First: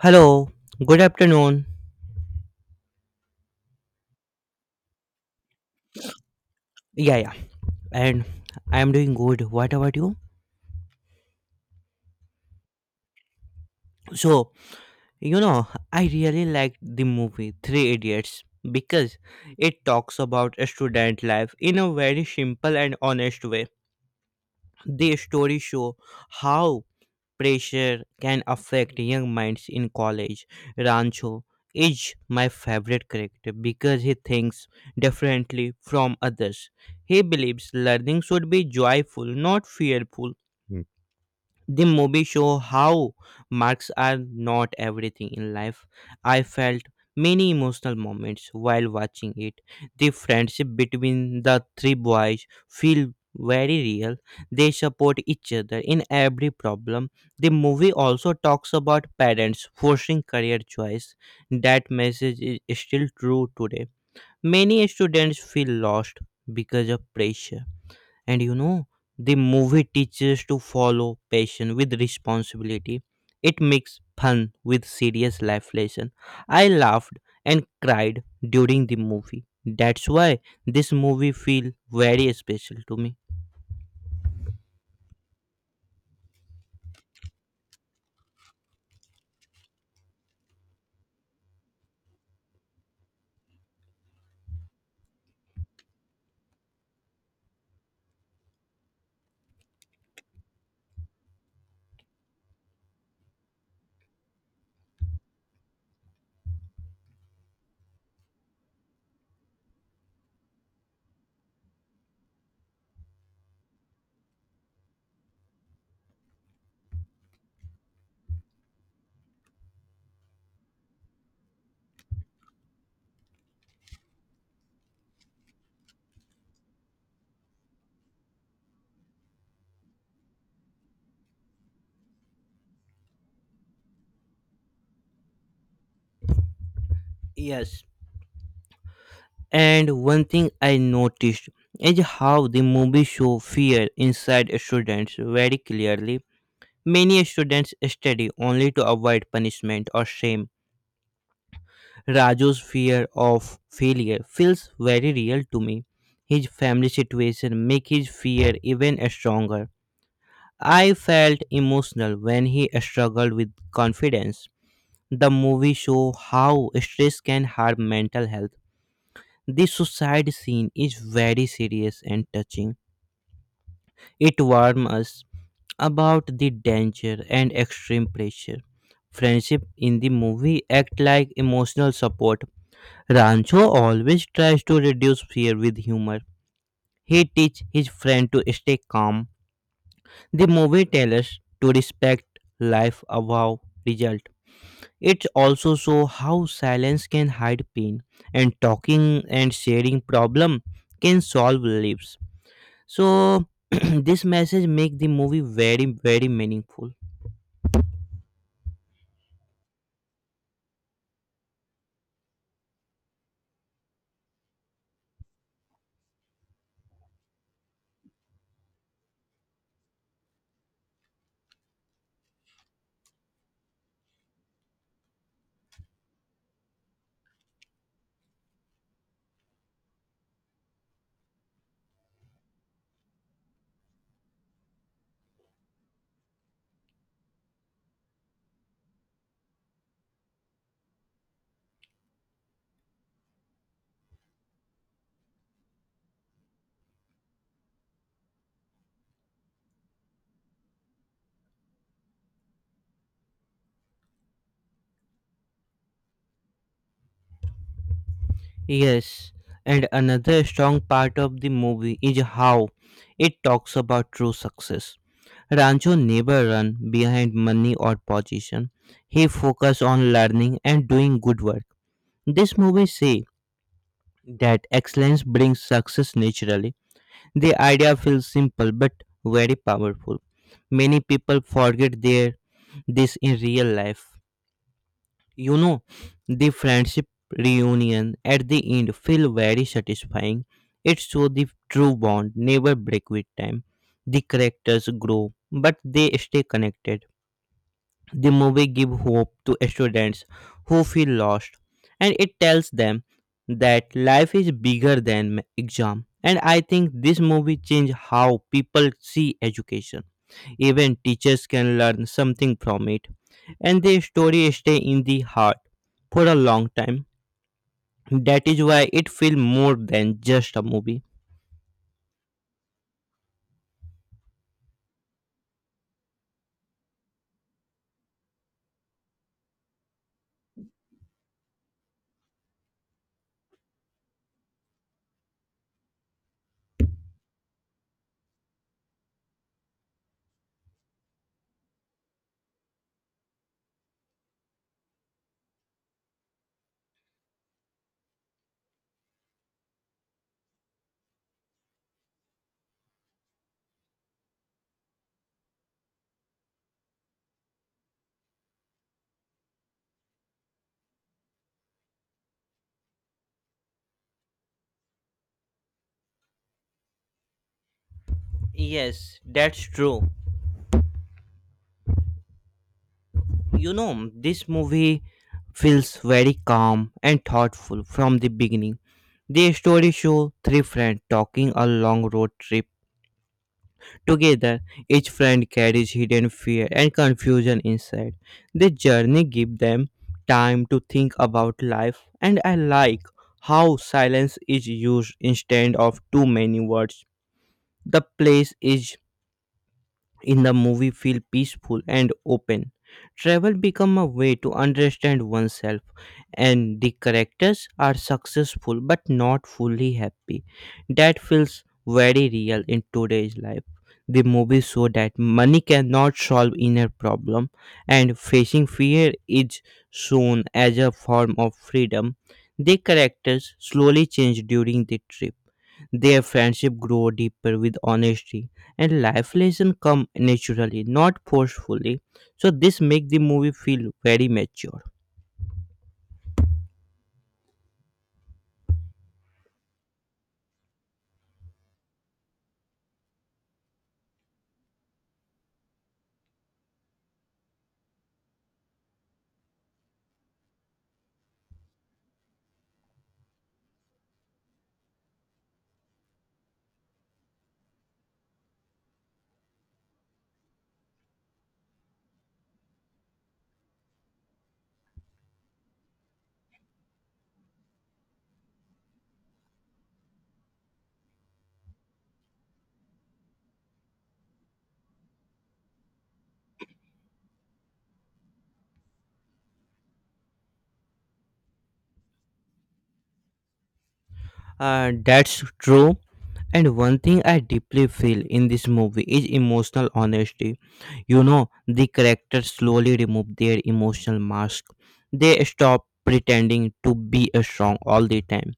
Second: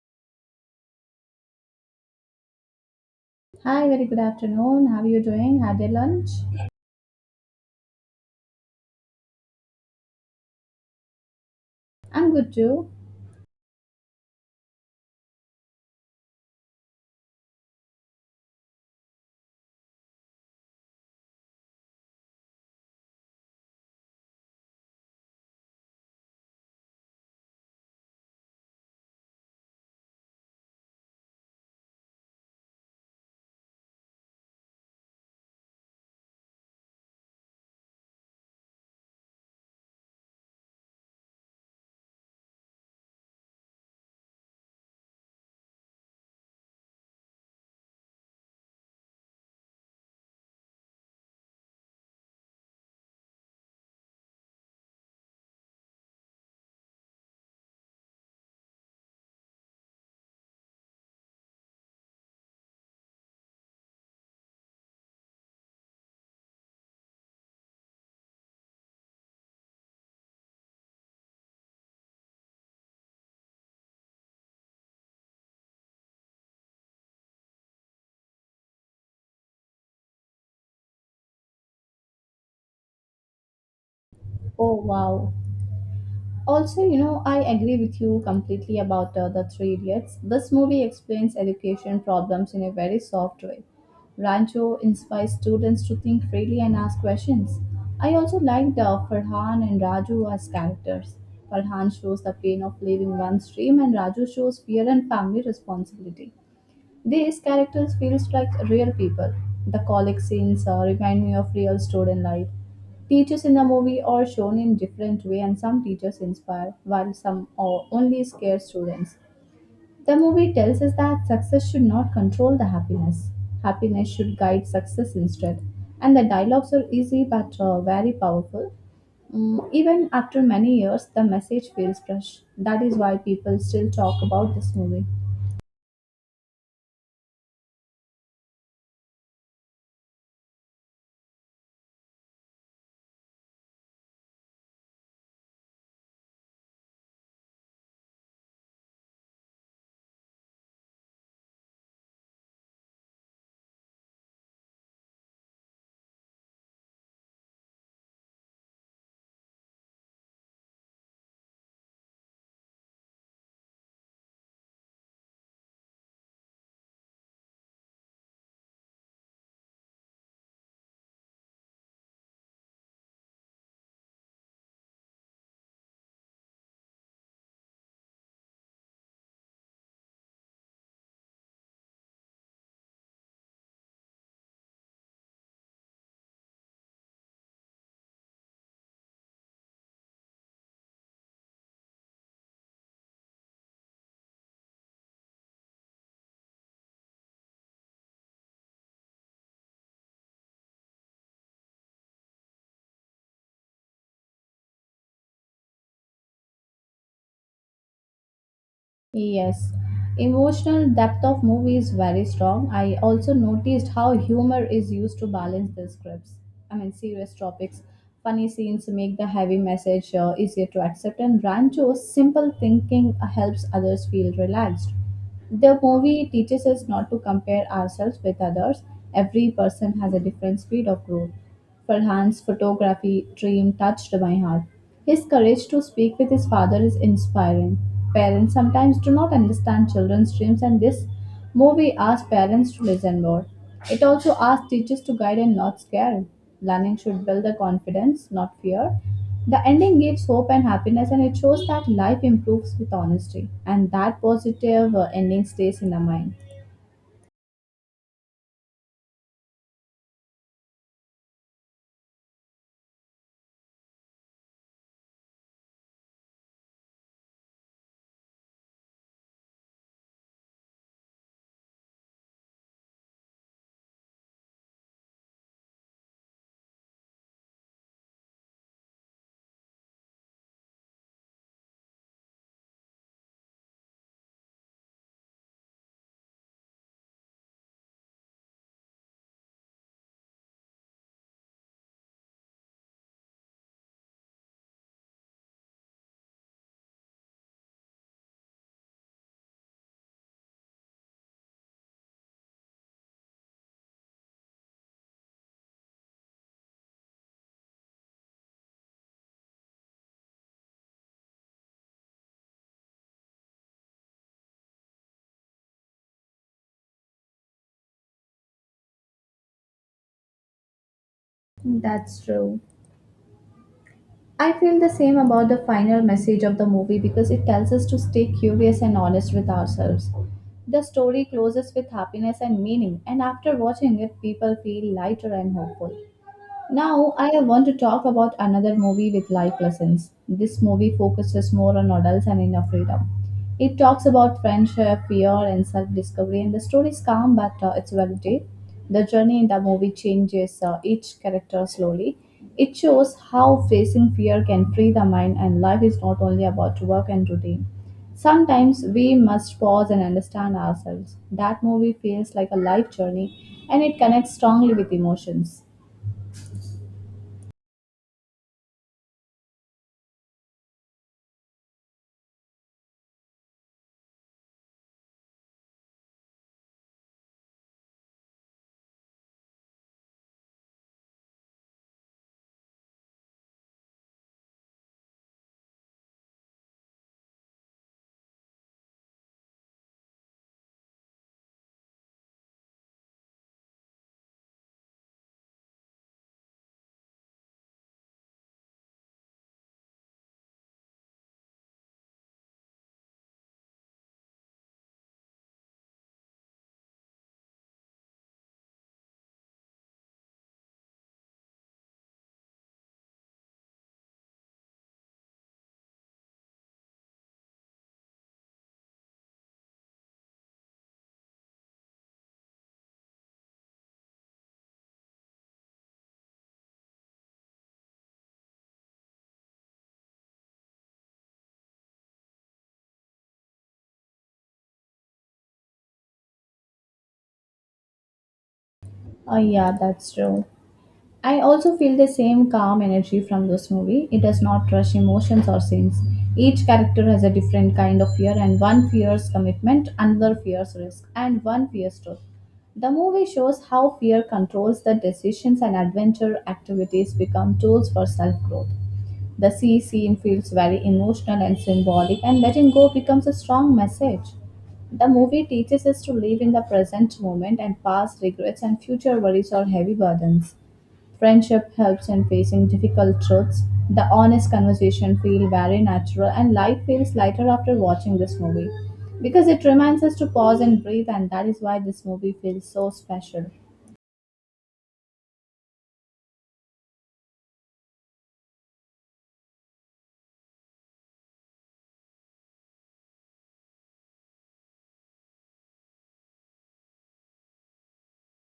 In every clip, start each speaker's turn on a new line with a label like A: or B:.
A: Hello, good afternoon.
B: Hi, very good afternoon. How are you doing? Had your lunch?
A: Yeah, yeah, and I am doing good. What about you?
B: I'm good too.
A: So, you know, I really liked the movie Three Idiots because it talks about a student life in a very simple and honest way. The story show how pressure can affect young minds in college. Rancho is my favorite character because he thinks differently from others. He believes learning should be joyful, not fearful. The movie show how marks are not everything in life. I felt many emotional moments while watching it. The friendship between the three boys feel very real. They support each other in every problem. The movie also talks about parents forcing career choice. That message is still true today. Many students feel lost because of pressure, and the movie teaches to follow passion with responsibility. It makes fun with serious life lesson. I laughed and cried during the movie. That's why this movie feel very special to me.
B: Oh, wow. Also, you know, I agree with you completely about The Three Idiots. This movie explains education problems in a very soft way. Rancho inspires students to think freely and ask questions. I also liked Farhan and Raju as characters. Farhan shows the pain of leaving one's dream, and Raju shows fear and family responsibility. These characters feels like real people. The college scenes remind me of real student life. Teachers in the movie are shown in different way and some teachers inspire while some are only scare students. The movie tells us that success should not control the happiness. Happiness should guide success instead. And the dialogues are easy but very powerful. Even after many years, the message feels fresh. That is why people still talk about this movie.
A: Yes. And one thing I noticed is how the movie show fear inside students very clearly. Many students study only to avoid punishment or shame. Raju's fear of failure feels very real to me. His family situation make his fear even stronger. I felt emotional when he struggled with confidence. The movie show how stress can harm mental health. This suicide scene is very serious and touching. It warns us about the danger and extreme pressure. Friendship in the movie act like emotional support. Rancho always tries to reduce fear with humor. He teaches his friend to stay calm. The movie tells us to respect life above result. It also shows how silence can hide pain, and talking and sharing problem can solve lives. So this message make the movie very very meaningful.
B: Yes, emotional depth of movie is very strong. I also noticed how humor is used to balance the scripts. I mean, serious topics, funny scenes make the heavy message easier to accept, and Rancho's simple thinking helps others feel relaxed. The movie teaches us not to compare ourselves with others. Every person has a different speed of growth. Farhan's photography dream touched my heart. His courage to speak with his father is inspiring. Parents sometimes do not understand children's dreams, and this movie asks parents to listen more. It also asks teachers to guide and not scare. Learning should build the confidence, not fear. The ending gives hope and happiness, and it shows that life improves with honesty, and that positive ending stays in the mind.
A: Yes, and another strong part of the movie is how it talks about true success. Rancho never ran behind money or position. He focused on learning and doing good work. This movie say that excellence brings success naturally. The idea feels simple but very powerful. Many people forget their this in real life. You know, the friendship reunion at the end feel very satisfying. It show the true bond never break with time. The characters grow, but they stay connected. The movie gives hope to students who feel lost, and it tells them that life is bigger than exam. And I think this movie changed how people see education. Even teachers can learn something from it, and the story stay in the heart for a long time. That is why it feels more than just a movie.
B: That's true. I feel the same about the final message of the movie because it tells us to stay curious and honest with ourselves. The story closes with happiness and meaning, and after watching it, people feel lighter and hopeful. Now, I want to talk about another movie with life lessons. This movie focuses more on adults and inner freedom. It talks about friendship, fear, and self discovery, and the story is calm but it's well told. The journey in the movie changes each character slowly. It shows how facing fear can free the mind, and life is not only about work and routine. Sometimes we must pause and understand ourselves. That movie feels like a life journey and it connects strongly with emotions.
A: Yes, that's true. This movie feels very calm and thoughtful from the beginning. The story shows three friends talking a long road trip together. Each friend carries hidden fear and confusion inside. The journey gives them time to think about life, and I like how silence is used instead of too many words. The place is in the movie feel peaceful and open. Travel become a way to understand oneself, and the characters are successful but not fully happy. That feels very real in today's life. The movie show that money cannot solve inner problem, and facing fear is shown as a form of freedom. The characters slowly change during the trip. Their friendship grow deeper with honesty, and life lessons come naturally, not forcefully. So this make the movie feel very mature.
B: Oh, yeah, that's true. I also feel the same calm energy from this movie. It does not rush emotions or scenes. Each character has a different kind of fear, and one fears commitment, another fears risk, and one fears truth. The movie shows how fear controls the decisions and adventure activities become tools for self growth. The sea scene feels very emotional and symbolic, and letting go becomes a strong message. The movie teaches us to live in the present moment, and past regrets and future worries are heavy burdens. Friendship helps in facing difficult truths. The honest conversation feel very natural and life feels lighter after watching this movie because it reminds us to pause and breathe and that is why this movie feels so special.
A: That's true. And one thing I deeply feel in this movie is emotional honesty. The characters slowly remove their emotional mask. They stop pretending to be a strong all the time.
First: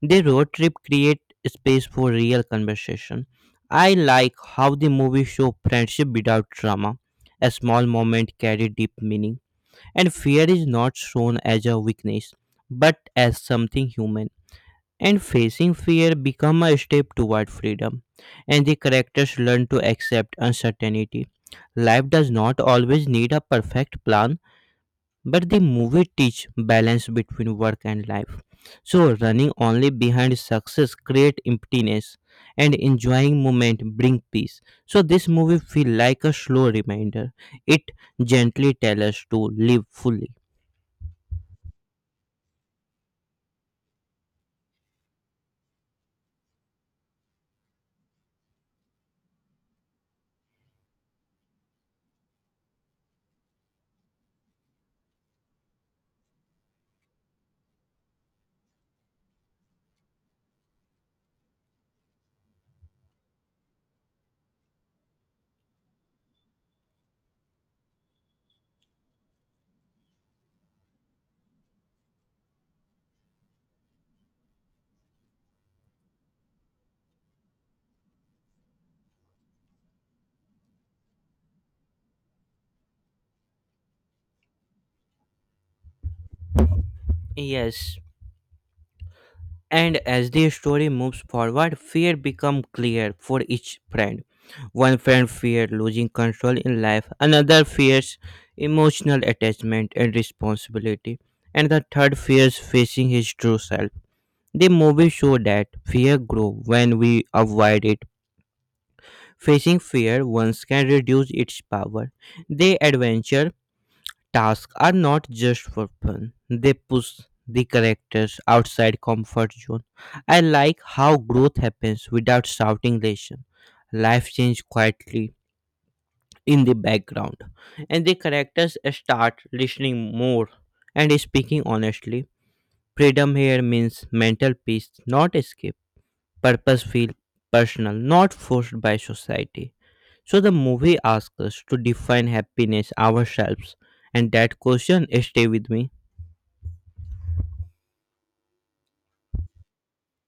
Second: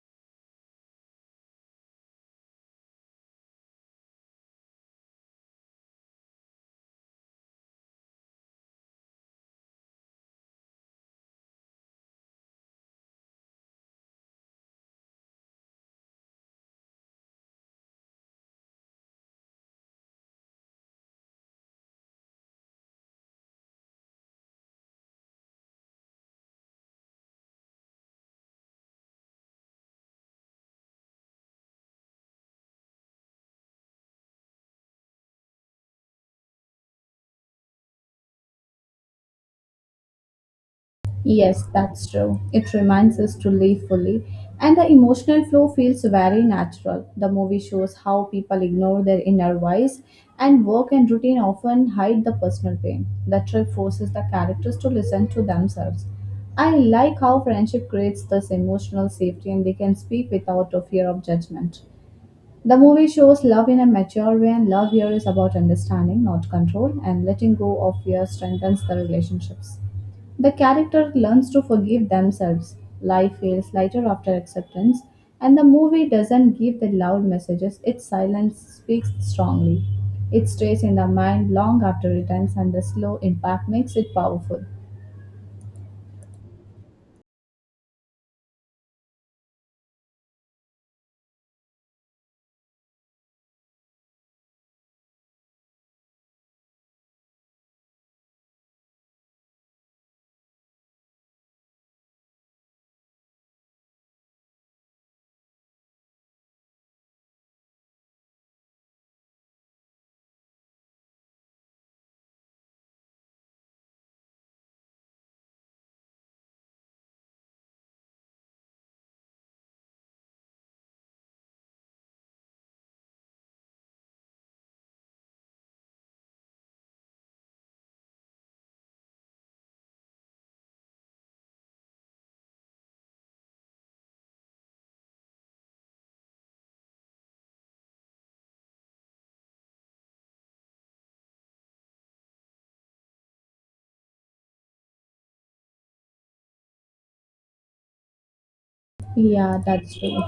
A: Their road trip create space for real conversation. I like how the movie show friendship without drama. A small moment carry deep meaning. And fear is not shown as a weakness, but as something human. And facing fear become a step toward freedom. And the characters learn to accept uncertainty. Life does not always need a perfect plan, but the movie teach balance between work and life. So running only behind success create emptiness, and enjoying moment bring peace. So this movie feel like a slow reminder. It gently tells us to live fully.
B: Yes, that's true. It reminds us to live fully, and the emotional flow feels very natural. The movie shows how people ignore their inner voice, and work and routine often hide the personal pain. The trip forces the characters to listen to themselves. I like how friendship creates this emotional safety and they can speak without a fear of judgment. The movie shows love in a mature way, and love here is about understanding, not control, and letting go of fear strengthens the relationships. The character learns to forgive themselves. Life feels lighter after acceptance, and the movie doesn't give the loud messages, its silence speaks strongly. It stays in the mind long after it ends, and the slow impact makes it powerful.
A: Yes. And as the story moves forward, fear becomes clear for each friend. One friend fears losing control in life, another fears emotional attachment and responsibility, and the third fears facing his true self. The movie shows that fear grows when we avoid it. Facing fear once can reduce its power. The adventure tasks are not just for fun, they push the characters outside comfort zone. I like how growth happens without shouting lesson. Life changes quietly in the background, and the characters start listening more and speaking honestly. Freedom here means mental peace, not escape. Purpose feel personal, not forced by society. So the movie asks us to define happiness ourselves, and that question stay with me.
B: Yeah, that's true.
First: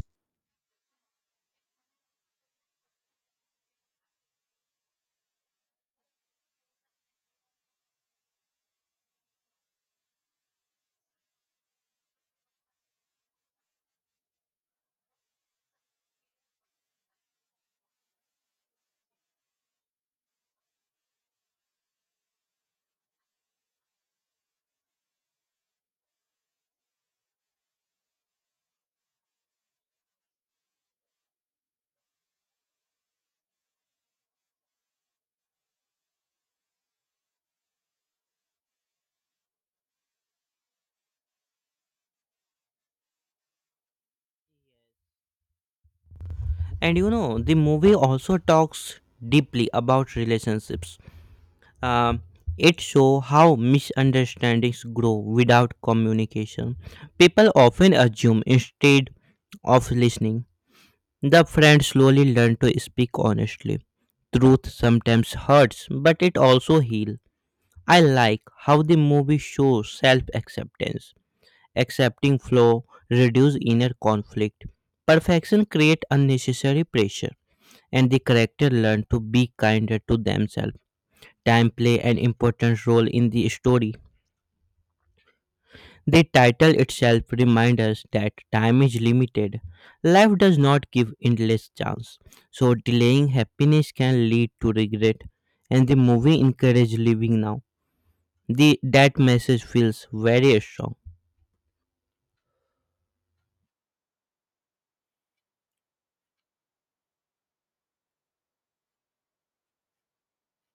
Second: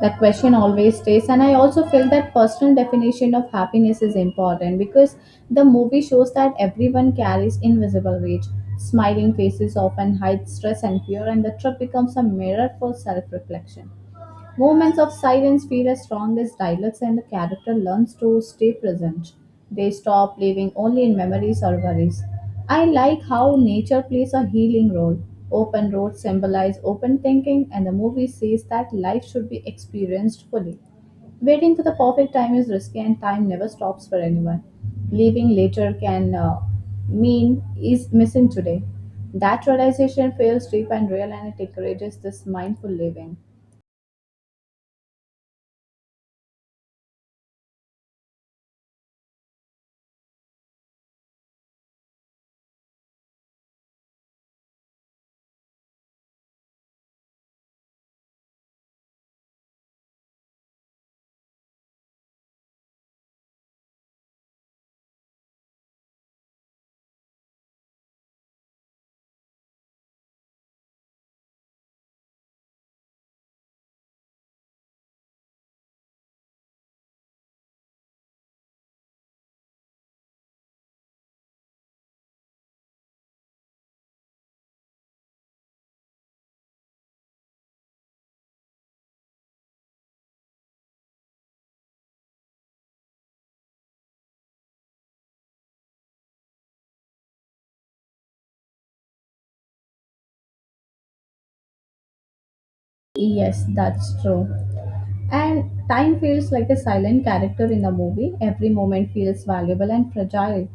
B: That question always stays. And I also feel that personal definition of happiness is important because the movie shows that everyone carries invisible weight. Smiling faces often hide stress and fear, and the trip becomes a mirror for self reflection. Moments of silence feel as strong as dialogues, and the character learns to stay present. They stop living only in memories or worries. I like how nature plays a healing role. Open roads symbolize open thinking, and the movie says that life should be experienced fully. Waiting for the perfect time is risky, and time never stops for anyone. Leaving later can mean is missing today. That realization feels deep and real, and it encourages this mindful living.
A: And the movie also talks deeply about relationships. Um, it shows how misunderstandings grow without communication. People often assume instead of listening. The friend slowly learn to speak honestly. Truth sometimes hurts, but it also heals. I like how the movie shows self acceptance. Accepting flaw reduce inner conflict. Perfection create unnecessary pressure, and the character learn to be kinder to themselves. Time play an important role in the story. The title itself reminds us that time is limited. Life does not give endless chance. So delaying happiness can lead to regret, and the movie encourages living now. The that message feels very strong.
B: Yes, that's true. And time feels like a silent character in the movie. Every moment feels valuable and fragile.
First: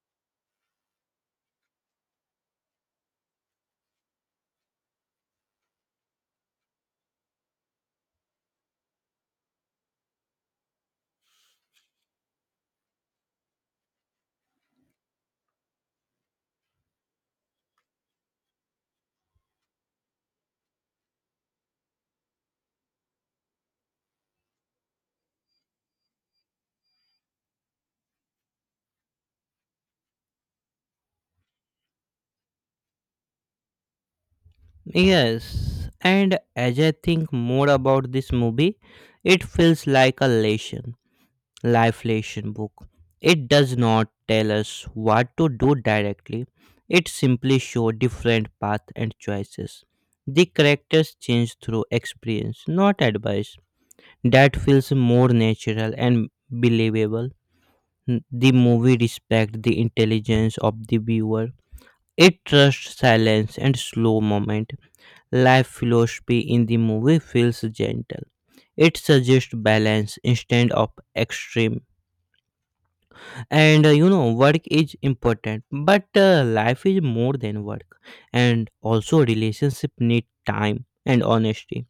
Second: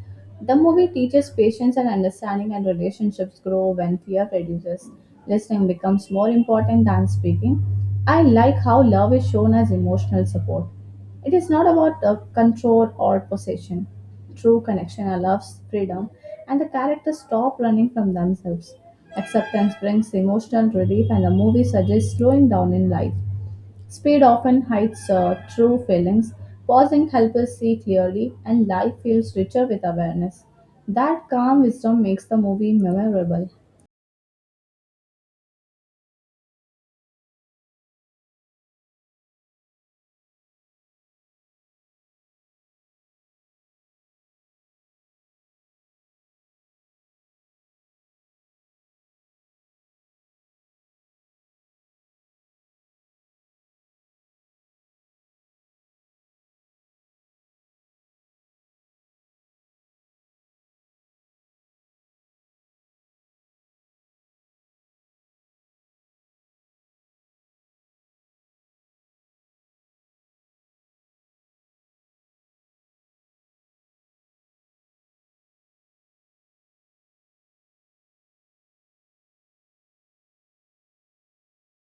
B: The movie teaches patience and understanding, and relationships grow when fear reduces. Listening becomes more important than speaking. I like how love is shown as emotional support. It is not about control or possession. True connection allows freedom, and the characters stop running from themselves. Acceptance brings emotional relief, and the movie suggests slowing down in life. Speed often hides true feelings. Pausing helps us see clearly, and life feels richer with awareness. That calm wisdom makes the movie memorable.
A: Yes, and as I think more about this movie, it feels like a lesson. Lifelation book. It does not tell us what to do directly, it simply shows different paths and choices. The characters change through experience, not advice. That feels more natural and believable. The movie respects the intelligence of the viewer. It trusts silence and slow moment. Life philosophy in the movie feels gentle. It suggests balance instead of extreme, and work is important but life is more than work, and also relationship need time and honesty.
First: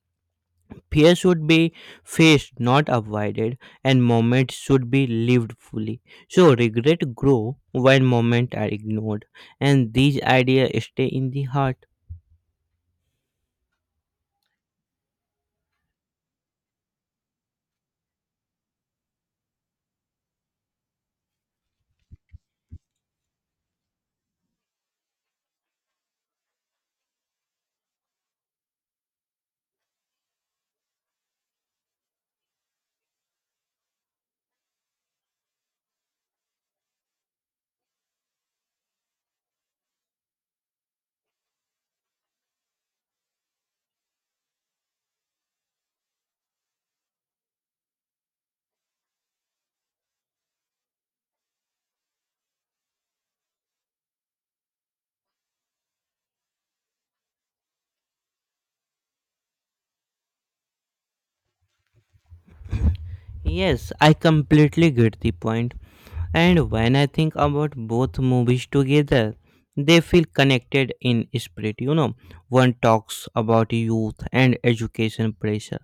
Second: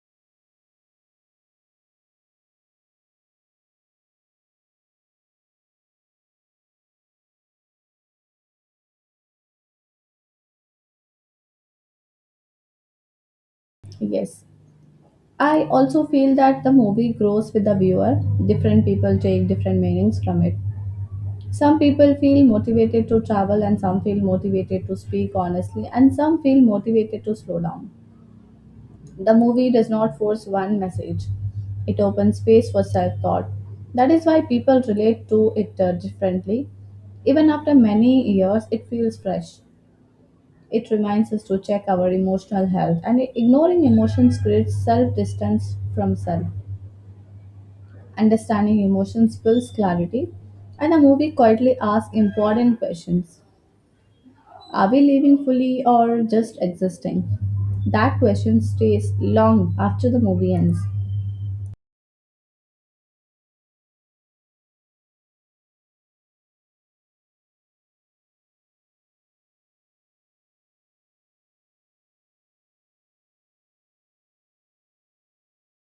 A: Fear should be faced not avoided, and moments should be lived fully. So regret grow when moments are ignored, and these ideas stay in the heart.
B: Yes. I also feel that the movie grows with the viewer. Different people take different meanings from it. Some people feel motivated to travel, and some feel motivated to speak honestly, and some feel motivated to slow down. The movie does not force one message, it opens space for self thought. That is why people relate to it differently. Even after many years, it feels fresh. It reminds us to check our emotional health, and ignoring emotions creates self distance from self. Understanding emotions builds clarity, and the movie quietly asks important questions. Are we living fully or just existing? That question stays long after the movie ends.
A: Yes, I completely get the point. And when I think about both movies together, they feel connected in spirit. One talks about youth and education pressure,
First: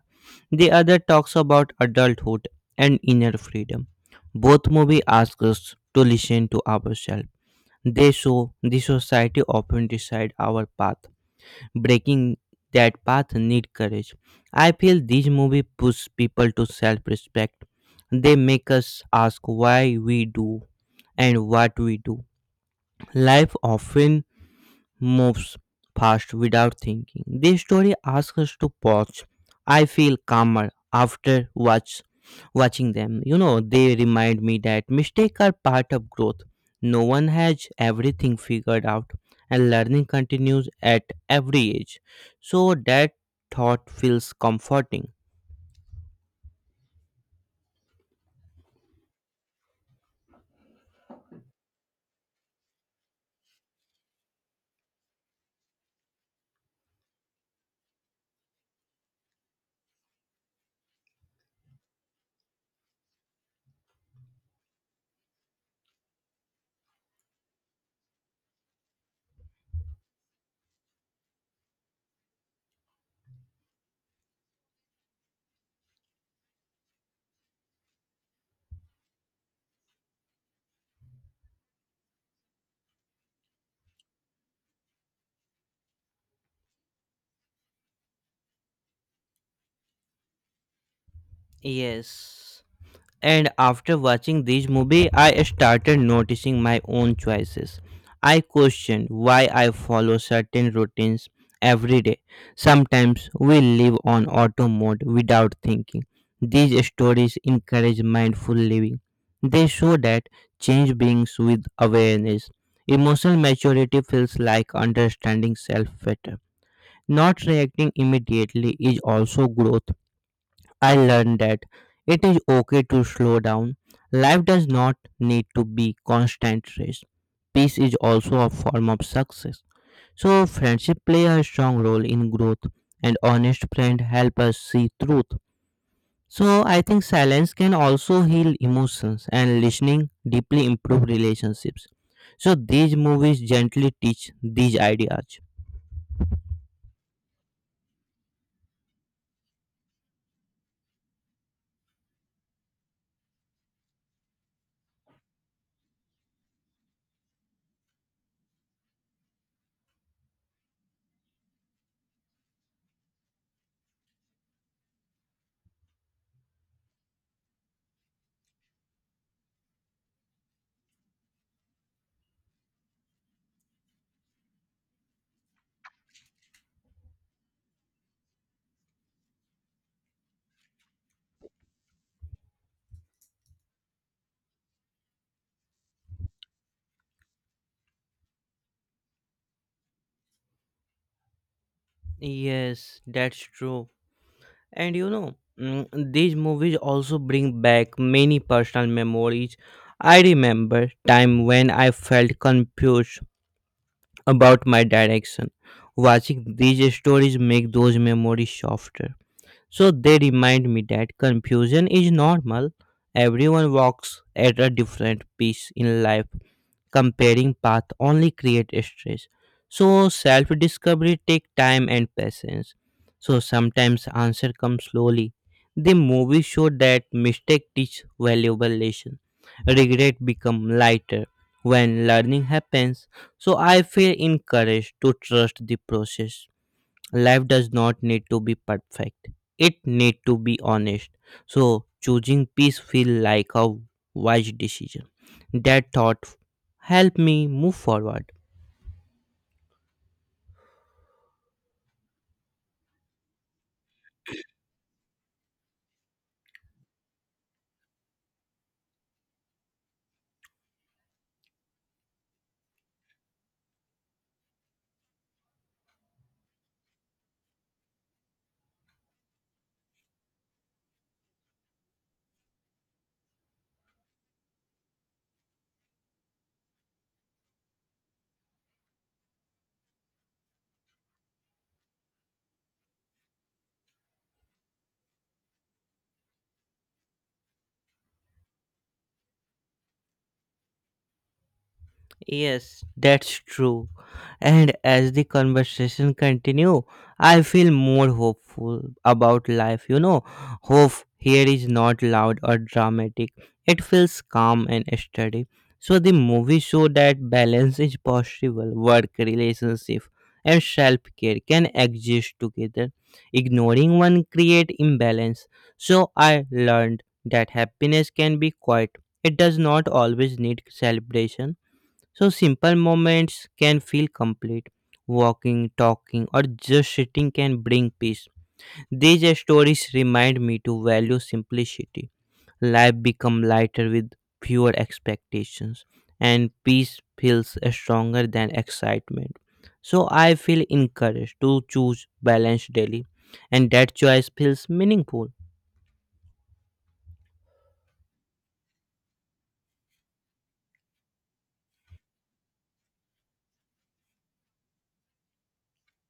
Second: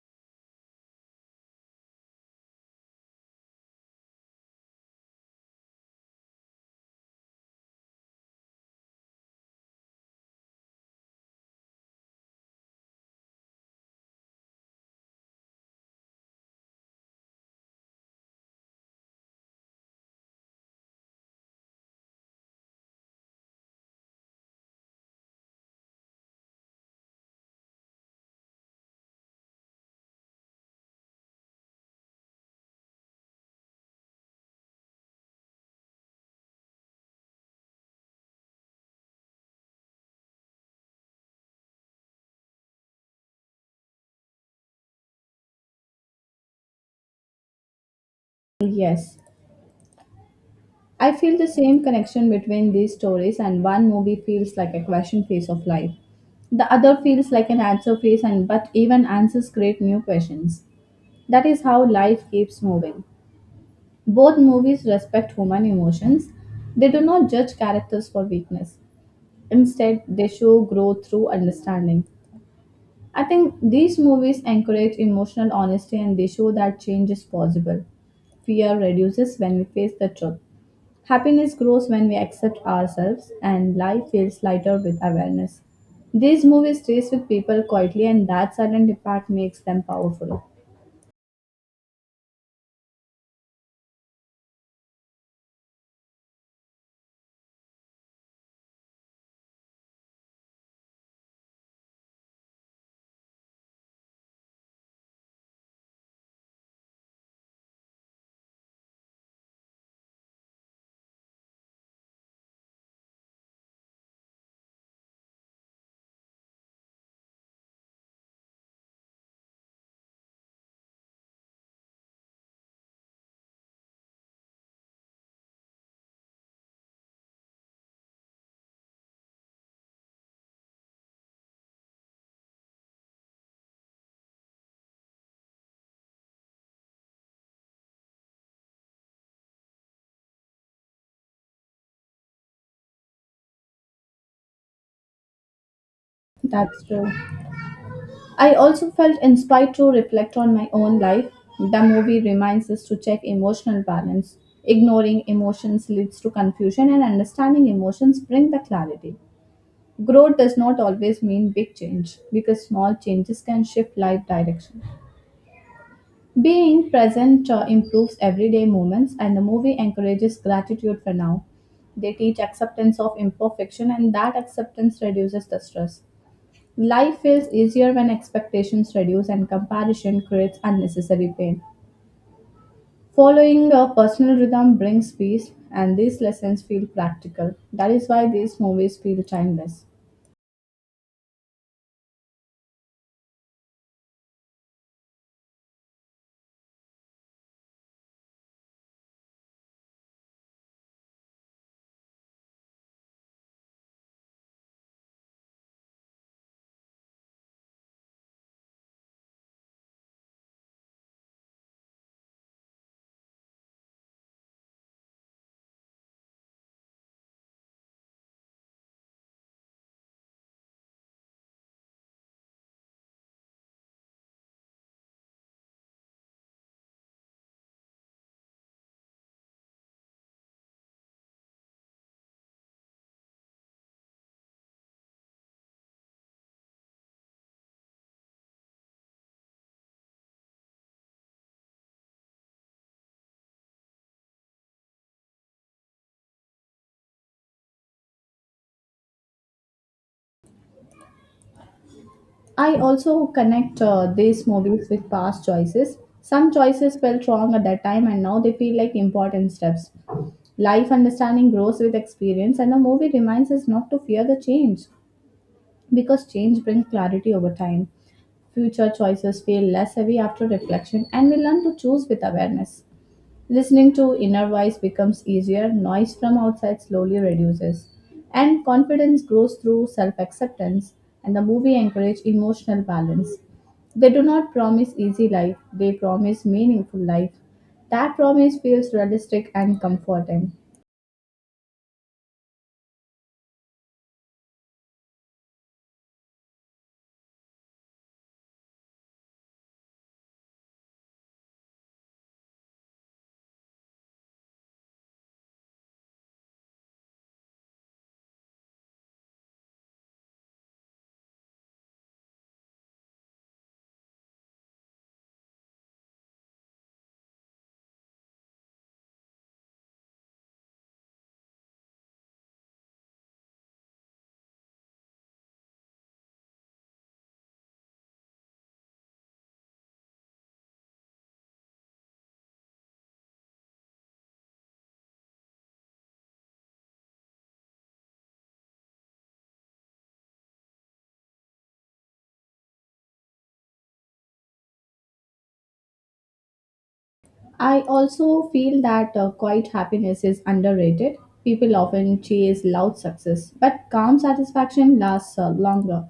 A: the other talks about adulthood and inner freedom. Both movies ask us to listen to ourselves. They show the society often decide our path. Breaking that path need courage. I feel these movies push people to self-respect. They make us ask why we do and what we do. Life often moves fast without thinking. This story asks us to pause. I feel calmer after watching them. They remind me that mistakes are part of growth. No one has everything figured out, and learning continues at every age. So that thought feels comforting.
B: Yes, I feel the same connection between these stories, and one movie feels like a question phase of life. The other feels like an answer phase, and but even answers create new questions. That is how life keeps moving. Both movies respect human emotions. They do not judge characters for weakness. Instead, they show growth through understanding. I think these movies encourage emotional honesty and they show that change is possible. Fear reduces when we face the truth. Happiness grows when we accept ourselves and life feels lighter with awareness. These movies stays with people quietly and that silent impact makes them powerful.
A: Yes. And after watching this movie, I started noticing my own choices. I questioned why I follow certain routines every day. Sometimes we live on auto mode without thinking. These stories encourage mindful living. They show that change brings with awareness. Emotional maturity feels like understanding self better. Not reacting immediately is also growth. I learned that it is okay to slow down. Life does not need to be constant race. Peace is also a form of success. So friendship play a strong role in growth, and honest friend help us see truth. So I think silence can also heal emotions, and listening deeply improve relationships. So these movies gently teach these ideas.
B: That's true. I also felt inspired to reflect on my own life. The movie reminds us to check emotional balance. Ignoring emotions leads to confusion and understanding emotions bring the clarity. Growth does not always mean big change because small changes can shift life direction. Being present improves everyday moments, and the movie encourages gratitude for now. They teach acceptance of imperfection, and that acceptance reduces the stress. Life feels easier when expectations reduce and comparison creates unnecessary pain. Following a personal rhythm brings peace, and these lessons feel practical. That is why these movies feel timeless.
A: Yes, that's true. And these movies also bring back many personal memories. I remember time when I felt confused about my direction. Watching these stories make those memories softer. So they remind me that confusion is normal. Everyone walks at a different pace in life. Comparing path only create stress. So self discovery take time and patience. So sometimes answer comes slowly. The movie show that mistake teach valuable lesson. Regret become lighter when learning happens. So I feel encouraged to trust the process. Life does not need to be perfect, it need to be honest. So choosing peace feel like a wise decision. That thought helped me move forward.
B: I also connect these movies with past choices. Some choices felt wrong at that time and now they feel like important steps. Life understanding grows with experience, and the movie reminds us not to fear the change because change brings clarity over time. Future choices feel less heavy after reflection, and we learn to choose with awareness. Listening to inner voice becomes easier, noise from outside slowly reduces, and confidence grows through self acceptance. And the movie encourage emotional balance. They do not promise easy life, they promise meaningful life. That promise feels realistic and comforting.
A: Yes, that's true. And as the conversation continue, I feel more hopeful about life. Hope here is not loud or dramatic. It feels calm and steady. So the movie show that balance is possible. Work, relationship, and self-care can exist together. Ignoring one create imbalance. So I learned that happiness can be quiet. It does not always need celebration, so simple moments can feel complete. Walking, talking, or just sitting can bring peace. These stories remind me to value simplicity. Life become lighter with fewer expectations, and peace feels stronger than excitement. So I feel encouraged to choose balance daily, and that choice feels meaningful.
B: I also feel that quiet happiness is underrated. People often chase loud success, but calm satisfaction lasts longer.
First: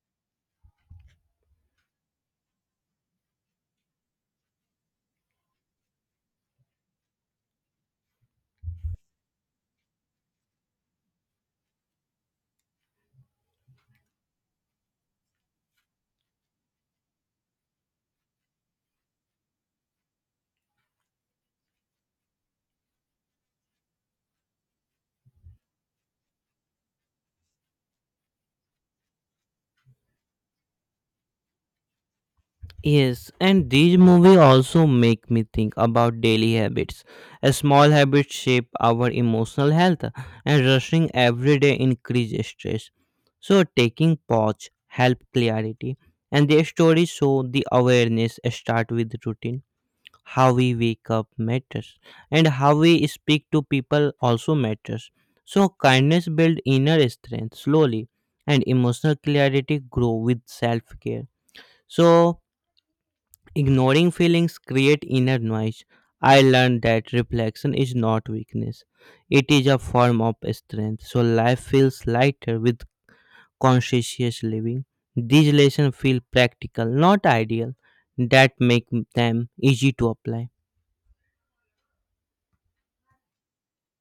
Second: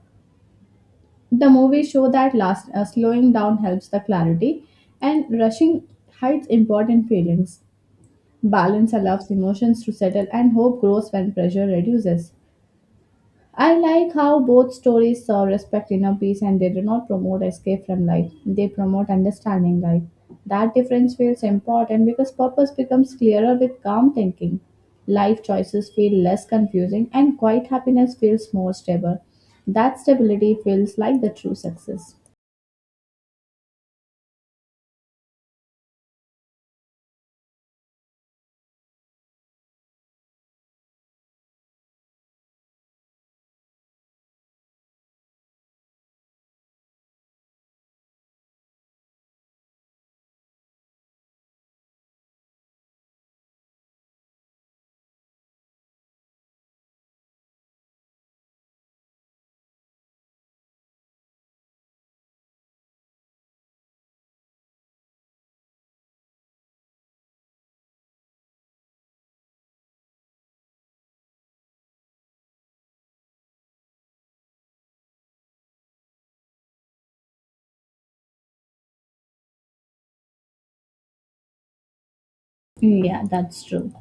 B: The movie show that last slowing down helps the clarity, and rushing hides important feelings. Balance allows emotions to settle, and hope grows when pressure reduces. I like how both stories saw respect inner peace, and they do not promote escape from life. They promote understanding life. That difference feels important because purpose becomes clearer with calm thinking. Life choices feel less confusing, and quiet happiness feels more stable. That stability feels like the true success.
A: Yes, and these movies also make me think about daily habits. A small habits shape our emotional health, and rushing every day increase stress. So taking pause help clarity, and their stories show the awareness start with routine. How we wake up matters, and how we speak to people also matters. So kindness build inner strength slowly, and emotional clarity grow with self care. So ignoring feelings create inner noise. I learned that reflection is not weakness. It is a form of strength. So life feels lighter with conscientious living. These lessons feel practical, not ideal, that make them easy to apply.
B: Yeah, that's true.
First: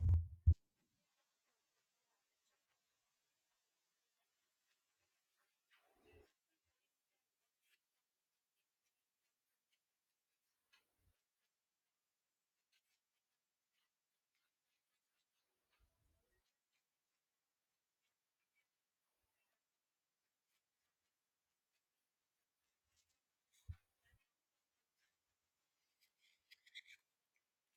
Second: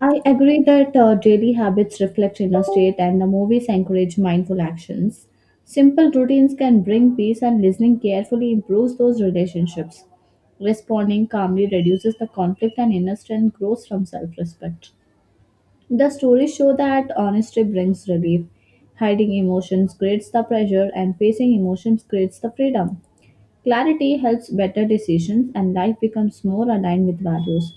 B: I agree that daily habits reflect inner state and the movies encourage mindful actions. Simple routines can bring peace, and listening carefully improves those relationships. Responding calmly reduces the conflict, and inner strength grows from self respect. The stories show that honesty brings relief. Hiding emotions creates the pressure, and facing emotions creates the freedom. Clarity helps better decisions and life becomes more aligned with values.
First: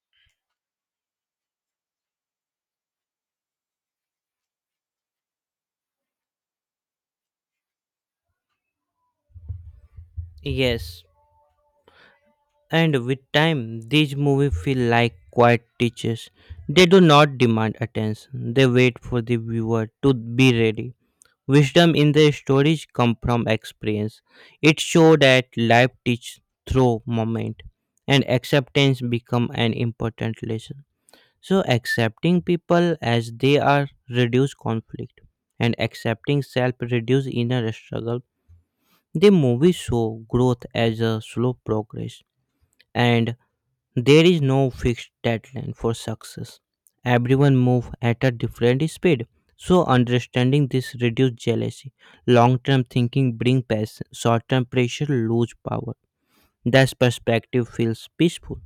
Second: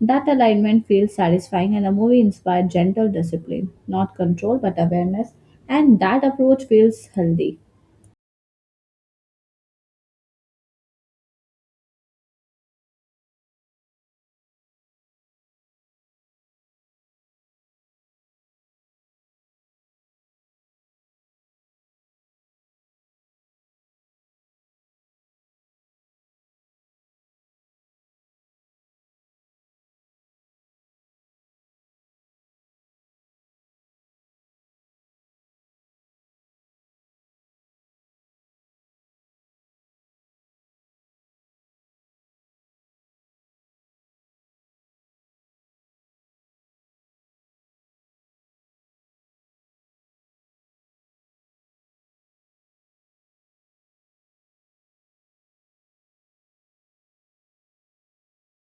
B: That alignment feels satisfying and a movie inspired gentle discipline, not control but awareness, and that approach feels healthy.
A: Yes, and with time, these movies feel like quiet teachers. They do not demand attention. They wait for the viewer to be ready. Wisdom in the stories come from experience. It shows that life teaches through moment, and acceptance become an important lesson. So accepting people as they are reduce conflict, and accepting self reduce inner struggle. The movie show growth as a slow progress, and there is no fixed deadline for success. Everyone moves at a different speed. So understanding this reduces jealousy. Long-term thinking brings passion. Short-term pressure lose power. That perspective feels peaceful.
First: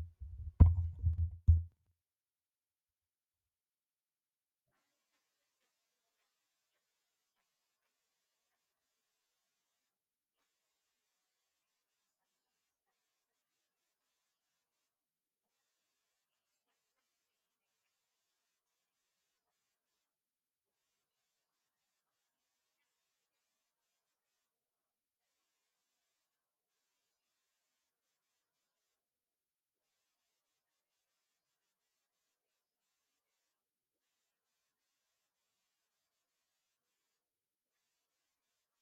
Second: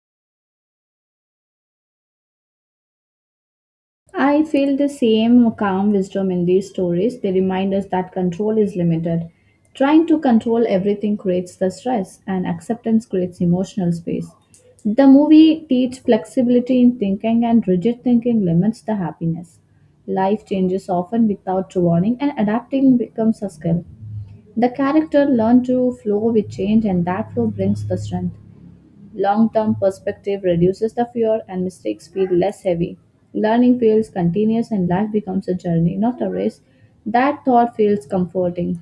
B: I feel the same calm wisdom in these stories. They remind us that control is limited. Trying to control everything creates the stress, and acceptance creates emotional space. The movie teaches flexibility in thinking, and rigid thinking limits the happiness. Life changes often without warning, and adapting becomes a skill. The character learn to flow with change, and that flow brings the strength. Long-term perspective reduces the fear and mistakes feel less heavy. Learning feels continuous and life becomes a journey, not a race. That thought feels comforting.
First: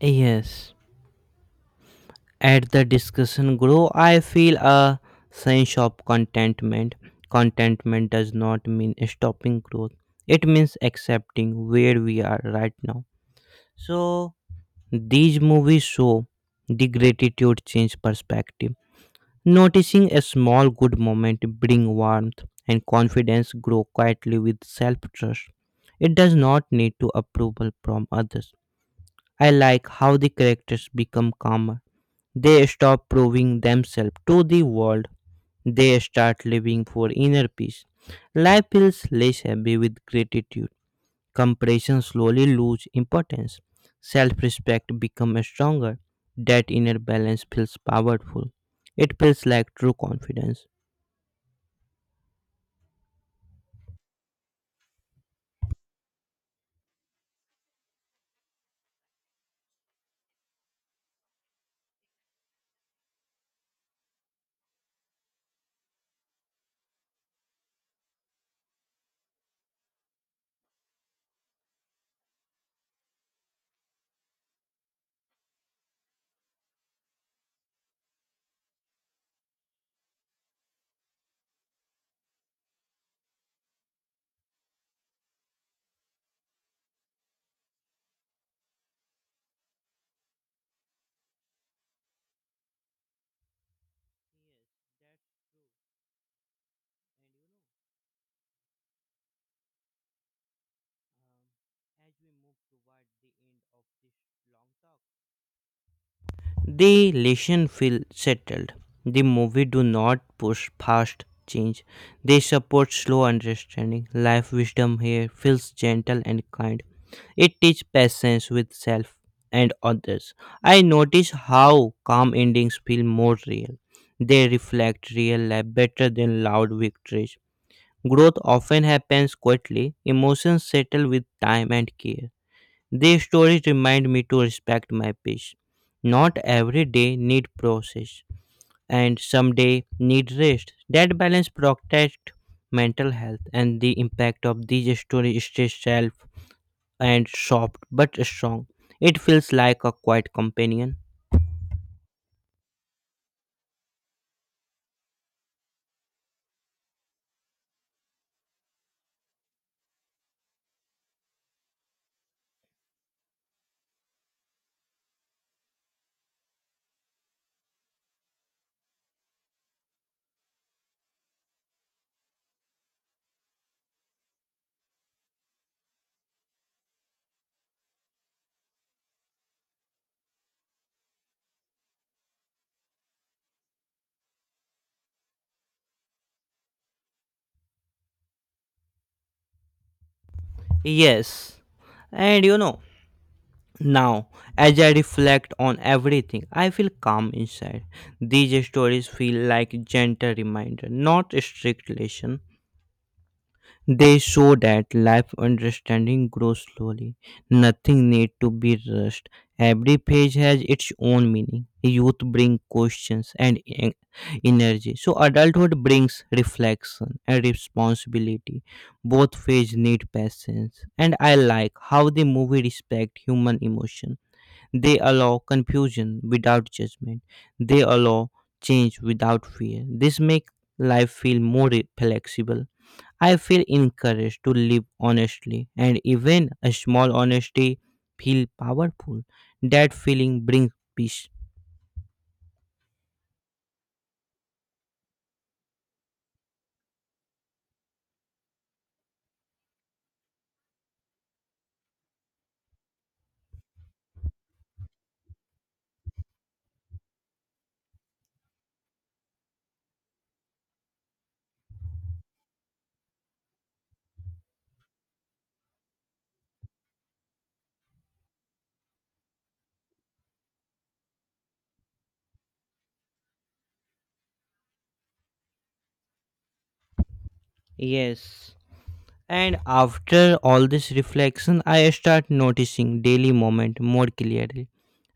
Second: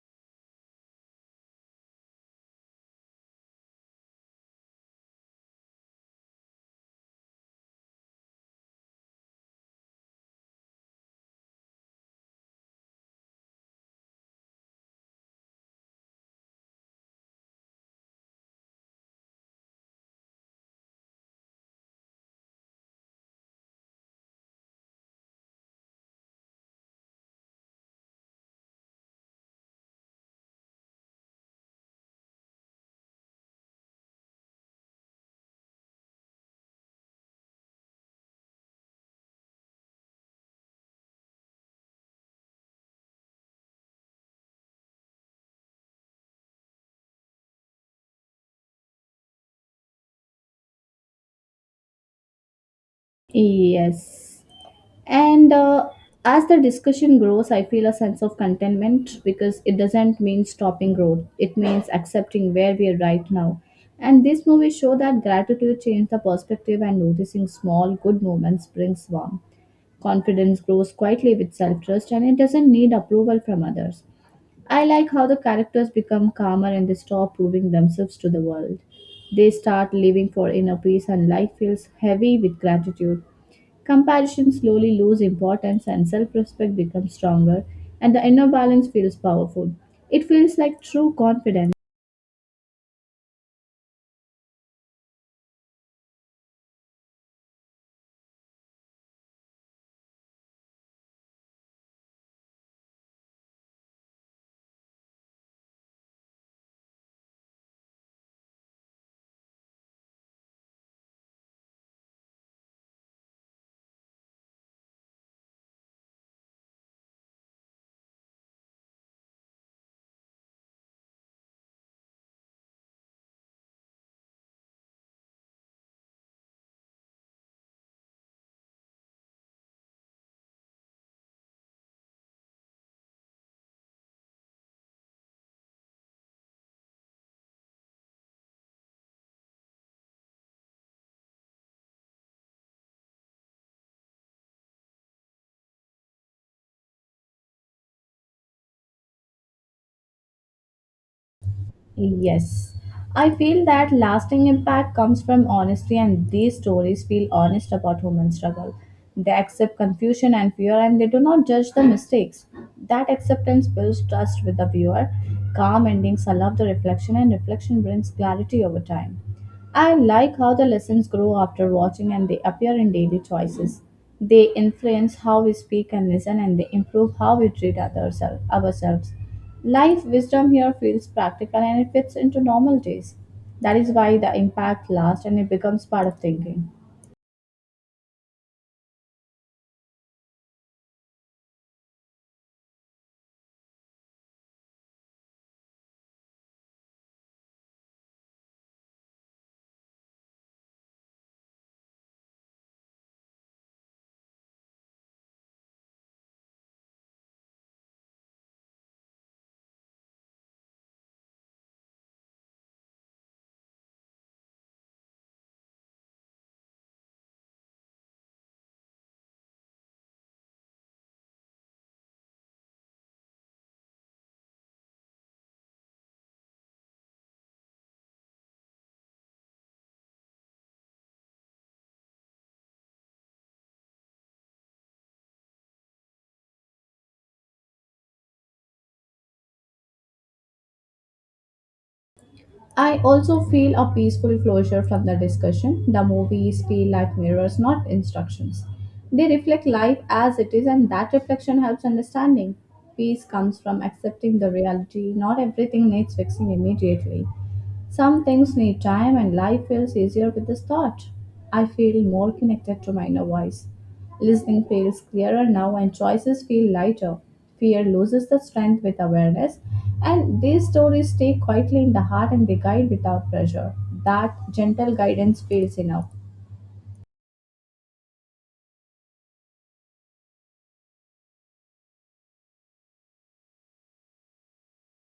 A: Yes. At the discussion grow, I feel a sense of contentment. Contentment does not mean stopping growth. It means accepting where we are right now. So these movies show the gratitude change perspective. Noticing a small good moment bring warmth and confidence grow quietly with self-trust. It does not need to approval from others. I like how the characters become calmer. They stop proving themselves to the world. They start living for inner peace. Life feels less heavy with gratitude. Comparison slowly lose importance. Self-respect become stronger. That inner balance feels powerful. It feels like true confidence.
B: Yes. And As the discussion grows, I feel a sense of contentment because it doesn't mean stopping growth. It means accepting where we are right now. And this movie show that gratitude changes the perspective and noticing small good moments brings warmth. Confidence grows quietly with self trust and it doesn't need approval from others. I like how the characters become calmer and they stop proving themselves to the world. They start living for inner peace and life feels heavy with gratitude. Comparison slowly loses importance and self respect becomes stronger, and the inner balance feels powerful. It feels like true confidence.
A: The lesson feel settled. The movie do not push fast change. They support slow understanding. Life wisdom here feels gentle and kind. It teaches patience with self and others. I notice how calm endings feel more real. They reflect real life better than loud victories. Growth often happens quietly. Emotions settle with time and care. These stories remind me to respect my peace. Not every day need process, and some day need rest. That balance protects mental health, and the impact of these stories stays self and soft but strong. It feels like a quiet companion.
B: Yes. I feel that lasting impact comes from honesty, and these stories feel honest about human struggle. They accept confusion and fear, and they do not judge the mistakes. That acceptance builds trust with the viewer. Calm endings allow the reflection, and reflection brings clarity over time. I like how the lessons grow after watching and they appear in daily choices. They influence how we speak and listen, and they improve how we treat others, ourselves. Life wisdom here feels practical and it fits into normal days. That is why the impact lasts and it becomes part of thinking.
A: Yes, and. Now, as I reflect on everything, I feel calm inside. These stories feel like gentle reminder, not strict lesson. They show that life understanding grows slowly. Nothing need to be rushed. Every page has its own meaning. Youth bring questions and energy. So adulthood brings reflection and responsibility. Both phases need patience. And I like how the movie respect human emotion. They allow confusion without judgment. They allow change without fear. This make life feel more flexible. I feel encouraged to live honestly, and even a small honesty feel powerful. That feeling brings peace.
B: I also feel a peaceful closure from the discussion. The movies feel like mirrors, not instructions. They reflect life as it is, and that reflection helps understanding. Peace comes from accepting the reality. Not everything needs fixing immediately. Some things need time, and life feels easier with this thought. I feel more connected to my inner voice. Listening feels clearer now, and choices feel lighter. Fear loses the strength with awareness, and these stories stay quietly in the heart and they guide without pressure. That gentle guidance feels enough.
A: Yes. And after all this reflection, I start noticing daily moment more clearly.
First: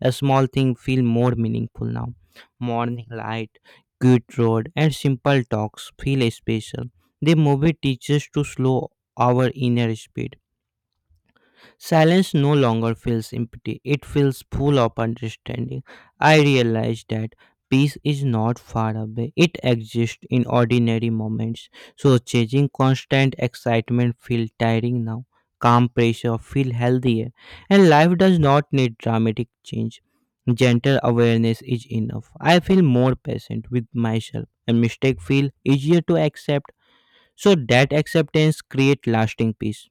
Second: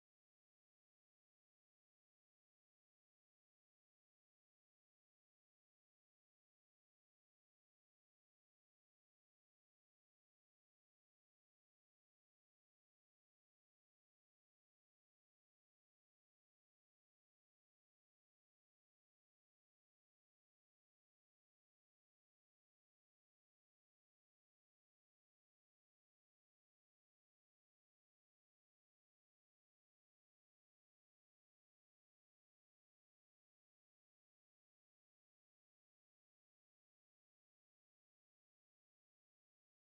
A: A small thing feel more meaningful now. Morning light, cute road, and simple talks feel special. The movie teaches to slow our inner speed. Silence no longer feels empty, it feels full of understanding. I realize that peace is not far away, it exists in ordinary moments. So, chasing constant excitement feels tiring now. Calm pressure feels healthier, and life does not need dramatic change. Gentle awareness is enough. I feel more patient with myself, and mistake feel easier to accept. So that acceptance create lasting peace.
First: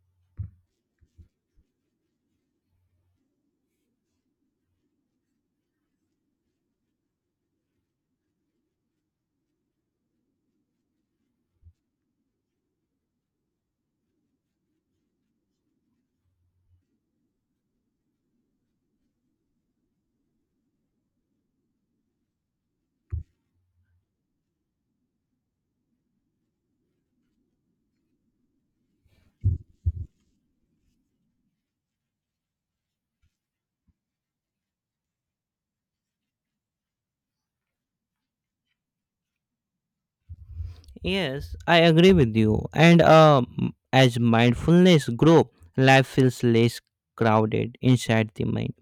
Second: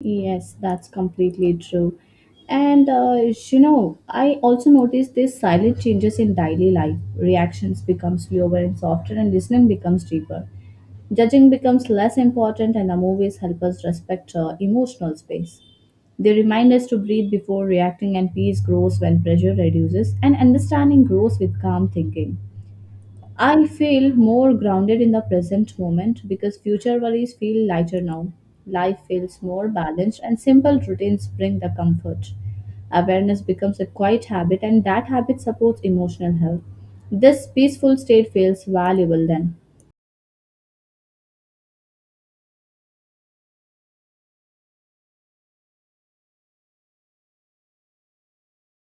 B: Yes, that's completely true. And uh, I also noticed these silent changes in daily life. Reactions become slower and softer, and listening becomes deeper. Judging becomes less important, and the movies help us respect emotional space. They remind us to breathe before reacting, and peace grows when pressure reduces, and understanding grows with calm thinking. I feel more grounded in the present moment because future worries feel lighter now. Life feels more balanced, and simple routines bring the comfort. Awareness becomes a quiet habit, and that habit supports emotional health. This peaceful state feels valuable then.
A: Yes, I agree with you. And as mindfulness grows, life feels less crowded inside the mind.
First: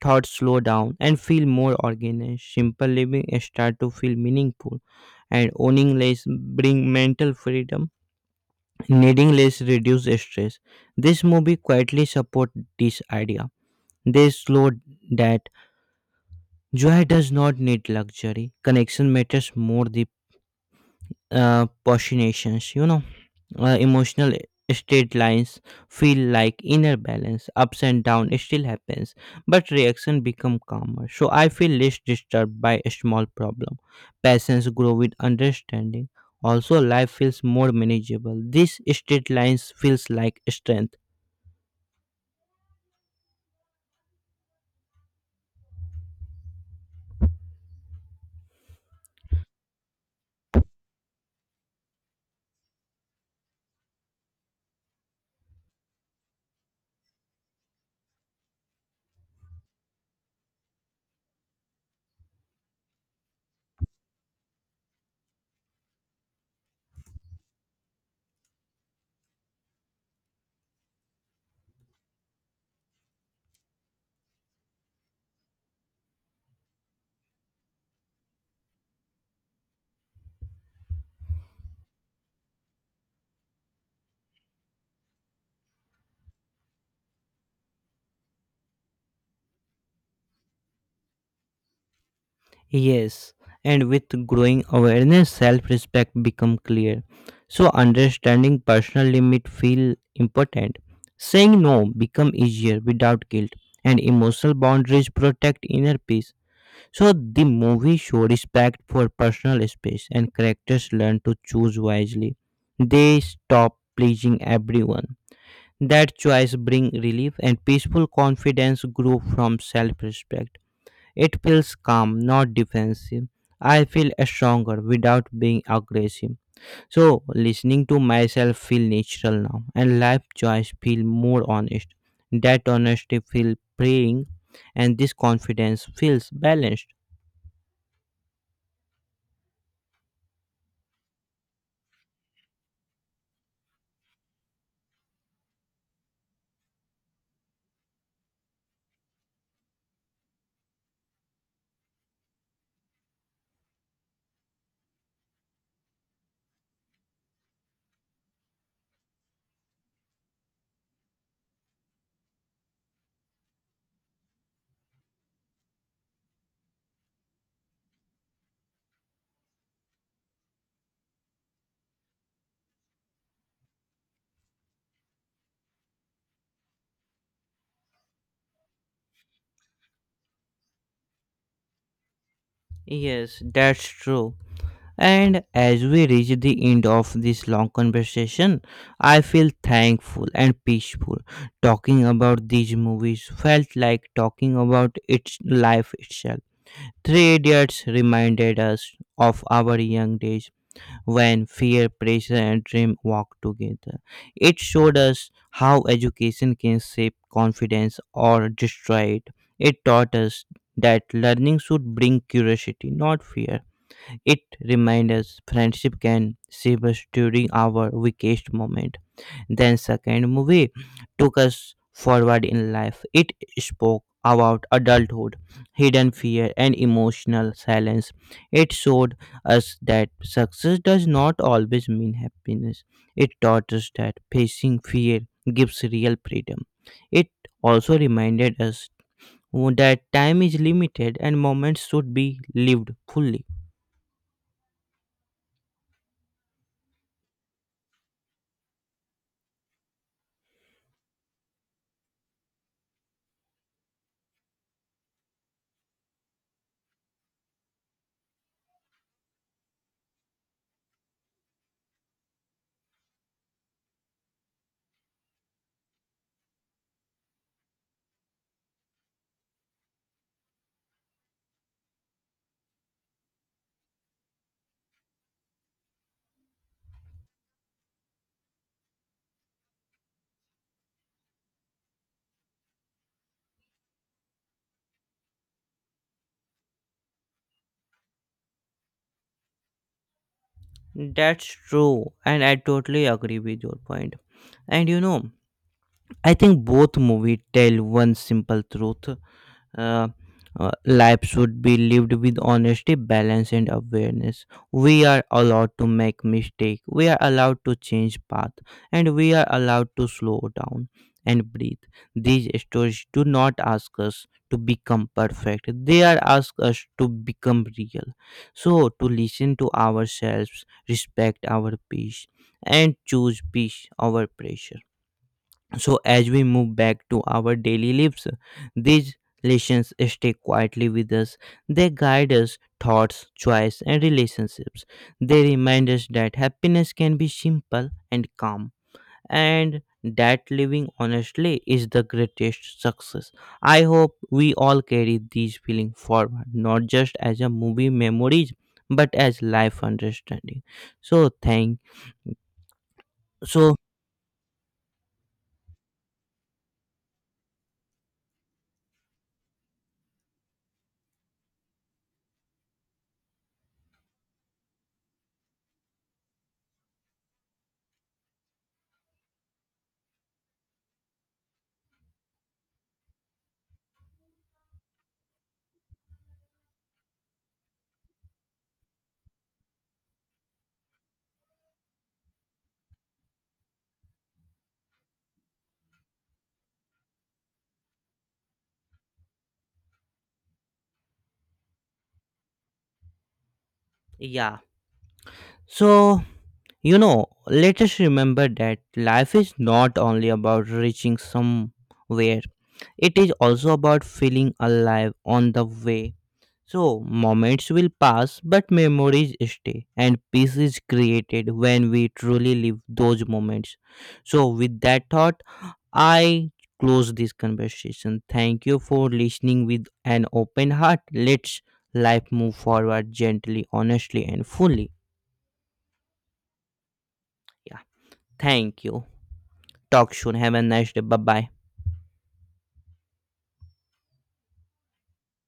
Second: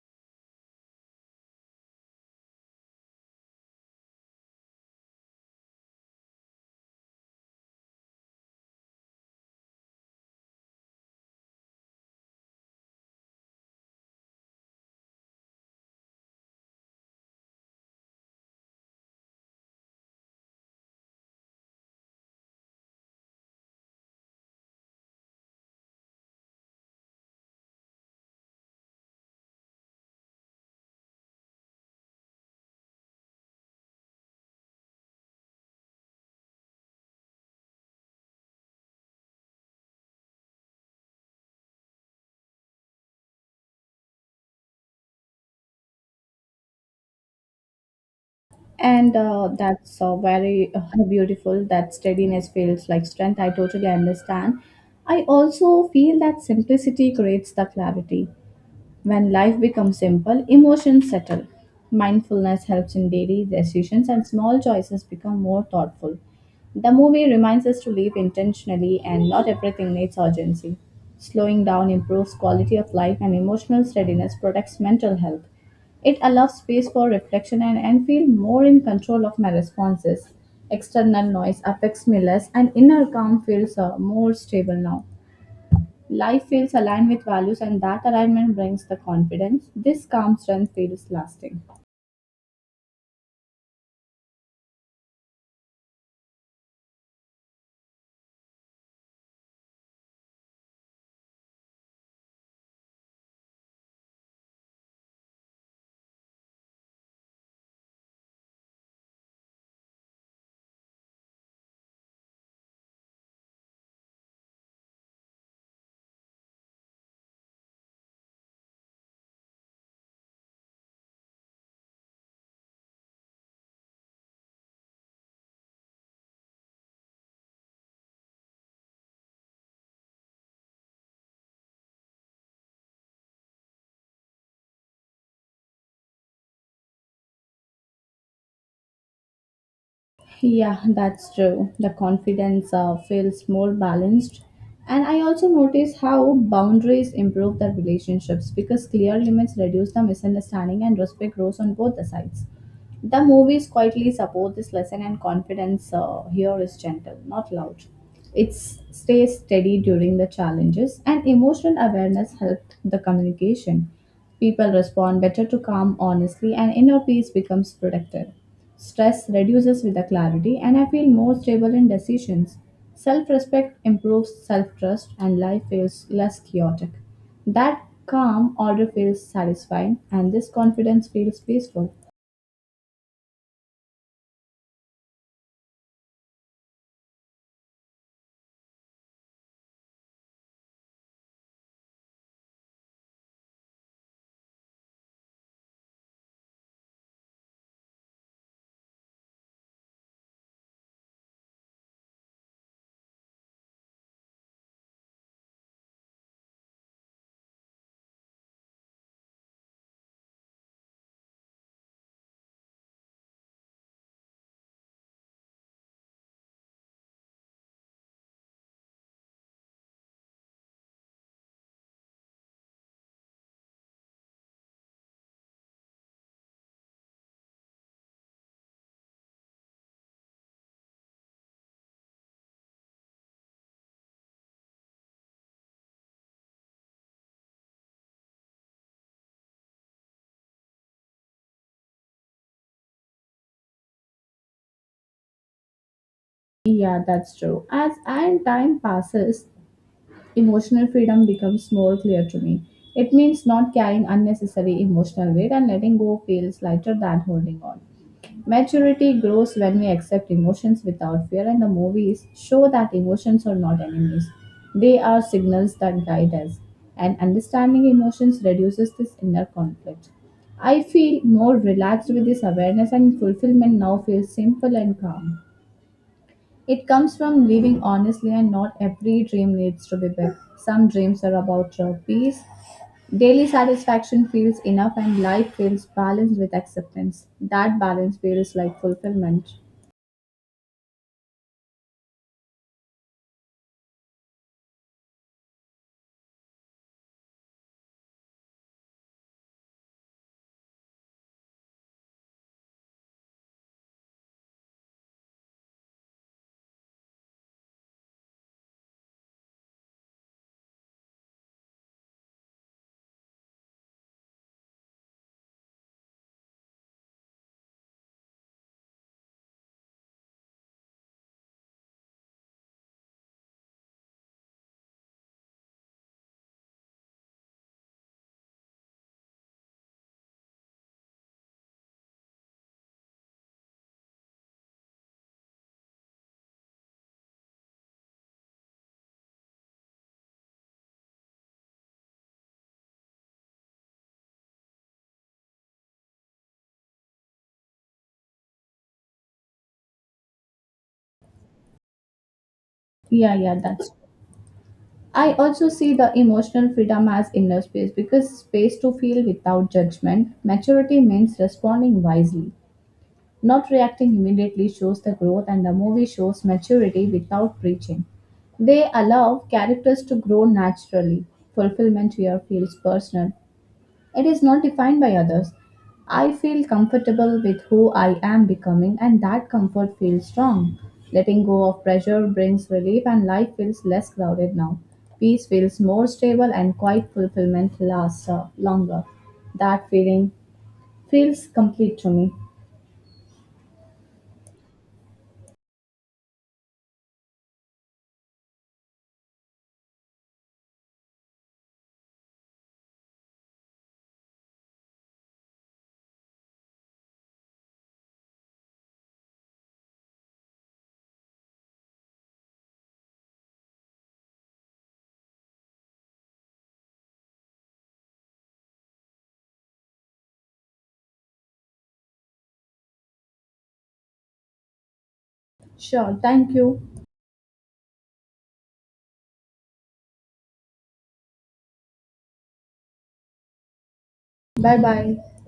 A: Thoughts slow down and feel more organized. Simple living start to feel meaningful, and owning less bring mental freedom. Needing less reduce stress. This movie quietly support this idea. They slow that joy does not need luxury. Connection matters more the postulations. Emotional state lines feel like inner balance, ups and down still happens, but reaction become calmer. So I feel less disturbed by a small problem. Passions grow with understanding, also life feels more manageable. This state lines feels like strength.
B: And that's very beautiful. That steadiness feels like strength. I totally understand. I also feel that simplicity creates the clarity. When life becomes simple, emotions settle. Mindfulness helps in daily decisions and small choices become more thoughtful. The movie reminds us to live intentionally and not everything needs urgency. Slowing down improves quality of life and emotional steadiness protects mental health. It allows space for reflection and, I feel more in control of my responses. External noise affects me less and inner calm feels more stable now. Life feels aligned with values, and that alignment brings the confidence. This calm strength feels lasting.
A: Yes, and with growing awareness, self-respect become clear. So understanding personal limit feel important. Saying no become easier without guilt, and emotional boundaries protect inner peace. So the movie show respect for personal space, and characters learn to choose wisely. They stop pleasing everyone. That choice bring relief, and peaceful confidence grow from self-respect. It feels calm, not defensive. I feel stronger without being aggressive. So listening to myself feel natural now and life choice feel more honest. That honesty feel freeing and this confidence feels balanced.
B: Yeah, that's true. The confidence feels more balanced. And I also notice how boundaries improve the relationships because clear limits reduce the misunderstanding and respect grows on both the sides. The movies quietly support this lesson, and confidence here is gentle, not loud. It stays steady during the challenges, and emotional awareness helped the communication. People respond better to calm honestly, and inner peace becomes protected. Stress reduces with the clarity, and I feel more stable in decisions. Self respect improves self trust, and life feels less chaotic. That calm order feels satisfying, and this confidence feels peaceful.
A: Yes, that's true. And as we reach the end of this long conversation, I feel thankful and peaceful. Talking about these movies felt like talking about its life itself. Three Idiots reminded us of our young days when fear, pressure, and dream walked together. It showed us how education can shape confidence or destroy it. It taught us that learning should bring curiosity, not fear. It reminded us friendship can save us during our weakest moment. Then second movie took us forward in life. It spoke about adulthood, hidden fear and emotional silence. It showed us that success does not always mean happiness. It taught us that facing fear gives real freedom. It also reminded us that time is limited and moments should be lived fully.
B: Yeah, that's true. As and time passes, emotional freedom becomes more clear to me. It means not carrying unnecessary emotional weight and letting go feels lighter than holding on. Maturity grows when we accept emotions without fear, and the movies show that emotions are not enemies. They are signals that guide us, and understanding emotions reduces this inner conflict. I feel more relaxed with this awareness, and fulfillment now feels simple and calm. It comes from living honestly, and not every dream needs to be big. Some dreams are about your peace. Daily satisfaction feels enough, and life feels balanced with acceptance. That balance feels like fulfillment.
A: That's true, and I totally agree with your point. And you know, I think both movies tell one simple truth. Uh, Life should be lived with honesty, balance, and awareness. We are allowed to make mistakes. We are allowed to change path, and we are allowed to slow down and breathe. These stories do not ask us to become perfect. They are ask us to become real. So to listen to ourselves, respect our peace, and choose peace over pressure. So, as we move back to our daily lives, these lessons stay quietly with us. They guide us thoughts, choice, and relationships. They remind us that happiness can be simple and calm, and that living honestly is the greatest success. I hope we all carry these feelings forward, not just as a movie memories, but as life understanding. So, thank
B: Yeah, yeah,
A: so
B: that's. I also see the emotional freedom as inner space because space to feel without judgment. Maturity means responding wisely. Not reacting immediately shows the growth, and the movie shows maturity without preaching. They allow characters to grow naturally. Fulfillment here feels personal, it is not defined by others. I feel comfortable with who I am becoming, and that comfort feels strong. Letting go of pressure brings relief, and life feels less crowded now. Peace feels more stable, and quiet fulfillment lasts longer. That feeling feels complete to me.
A: yeah. So you know, let us remember that life is not only about reaching somewhere, it is also about feeling alive on the way. So, moments will pass, but memories stay, and peace is created when we truly live those moments. So, with that thought, I close this conversation. Thank you for listening with an open heart. Let's life move forward gently, honestly, and fully.
B: Sure, thank you.
A: Yeah, thank you. Talk soon. Have a nice day. Bye bye.
B: Bye-bye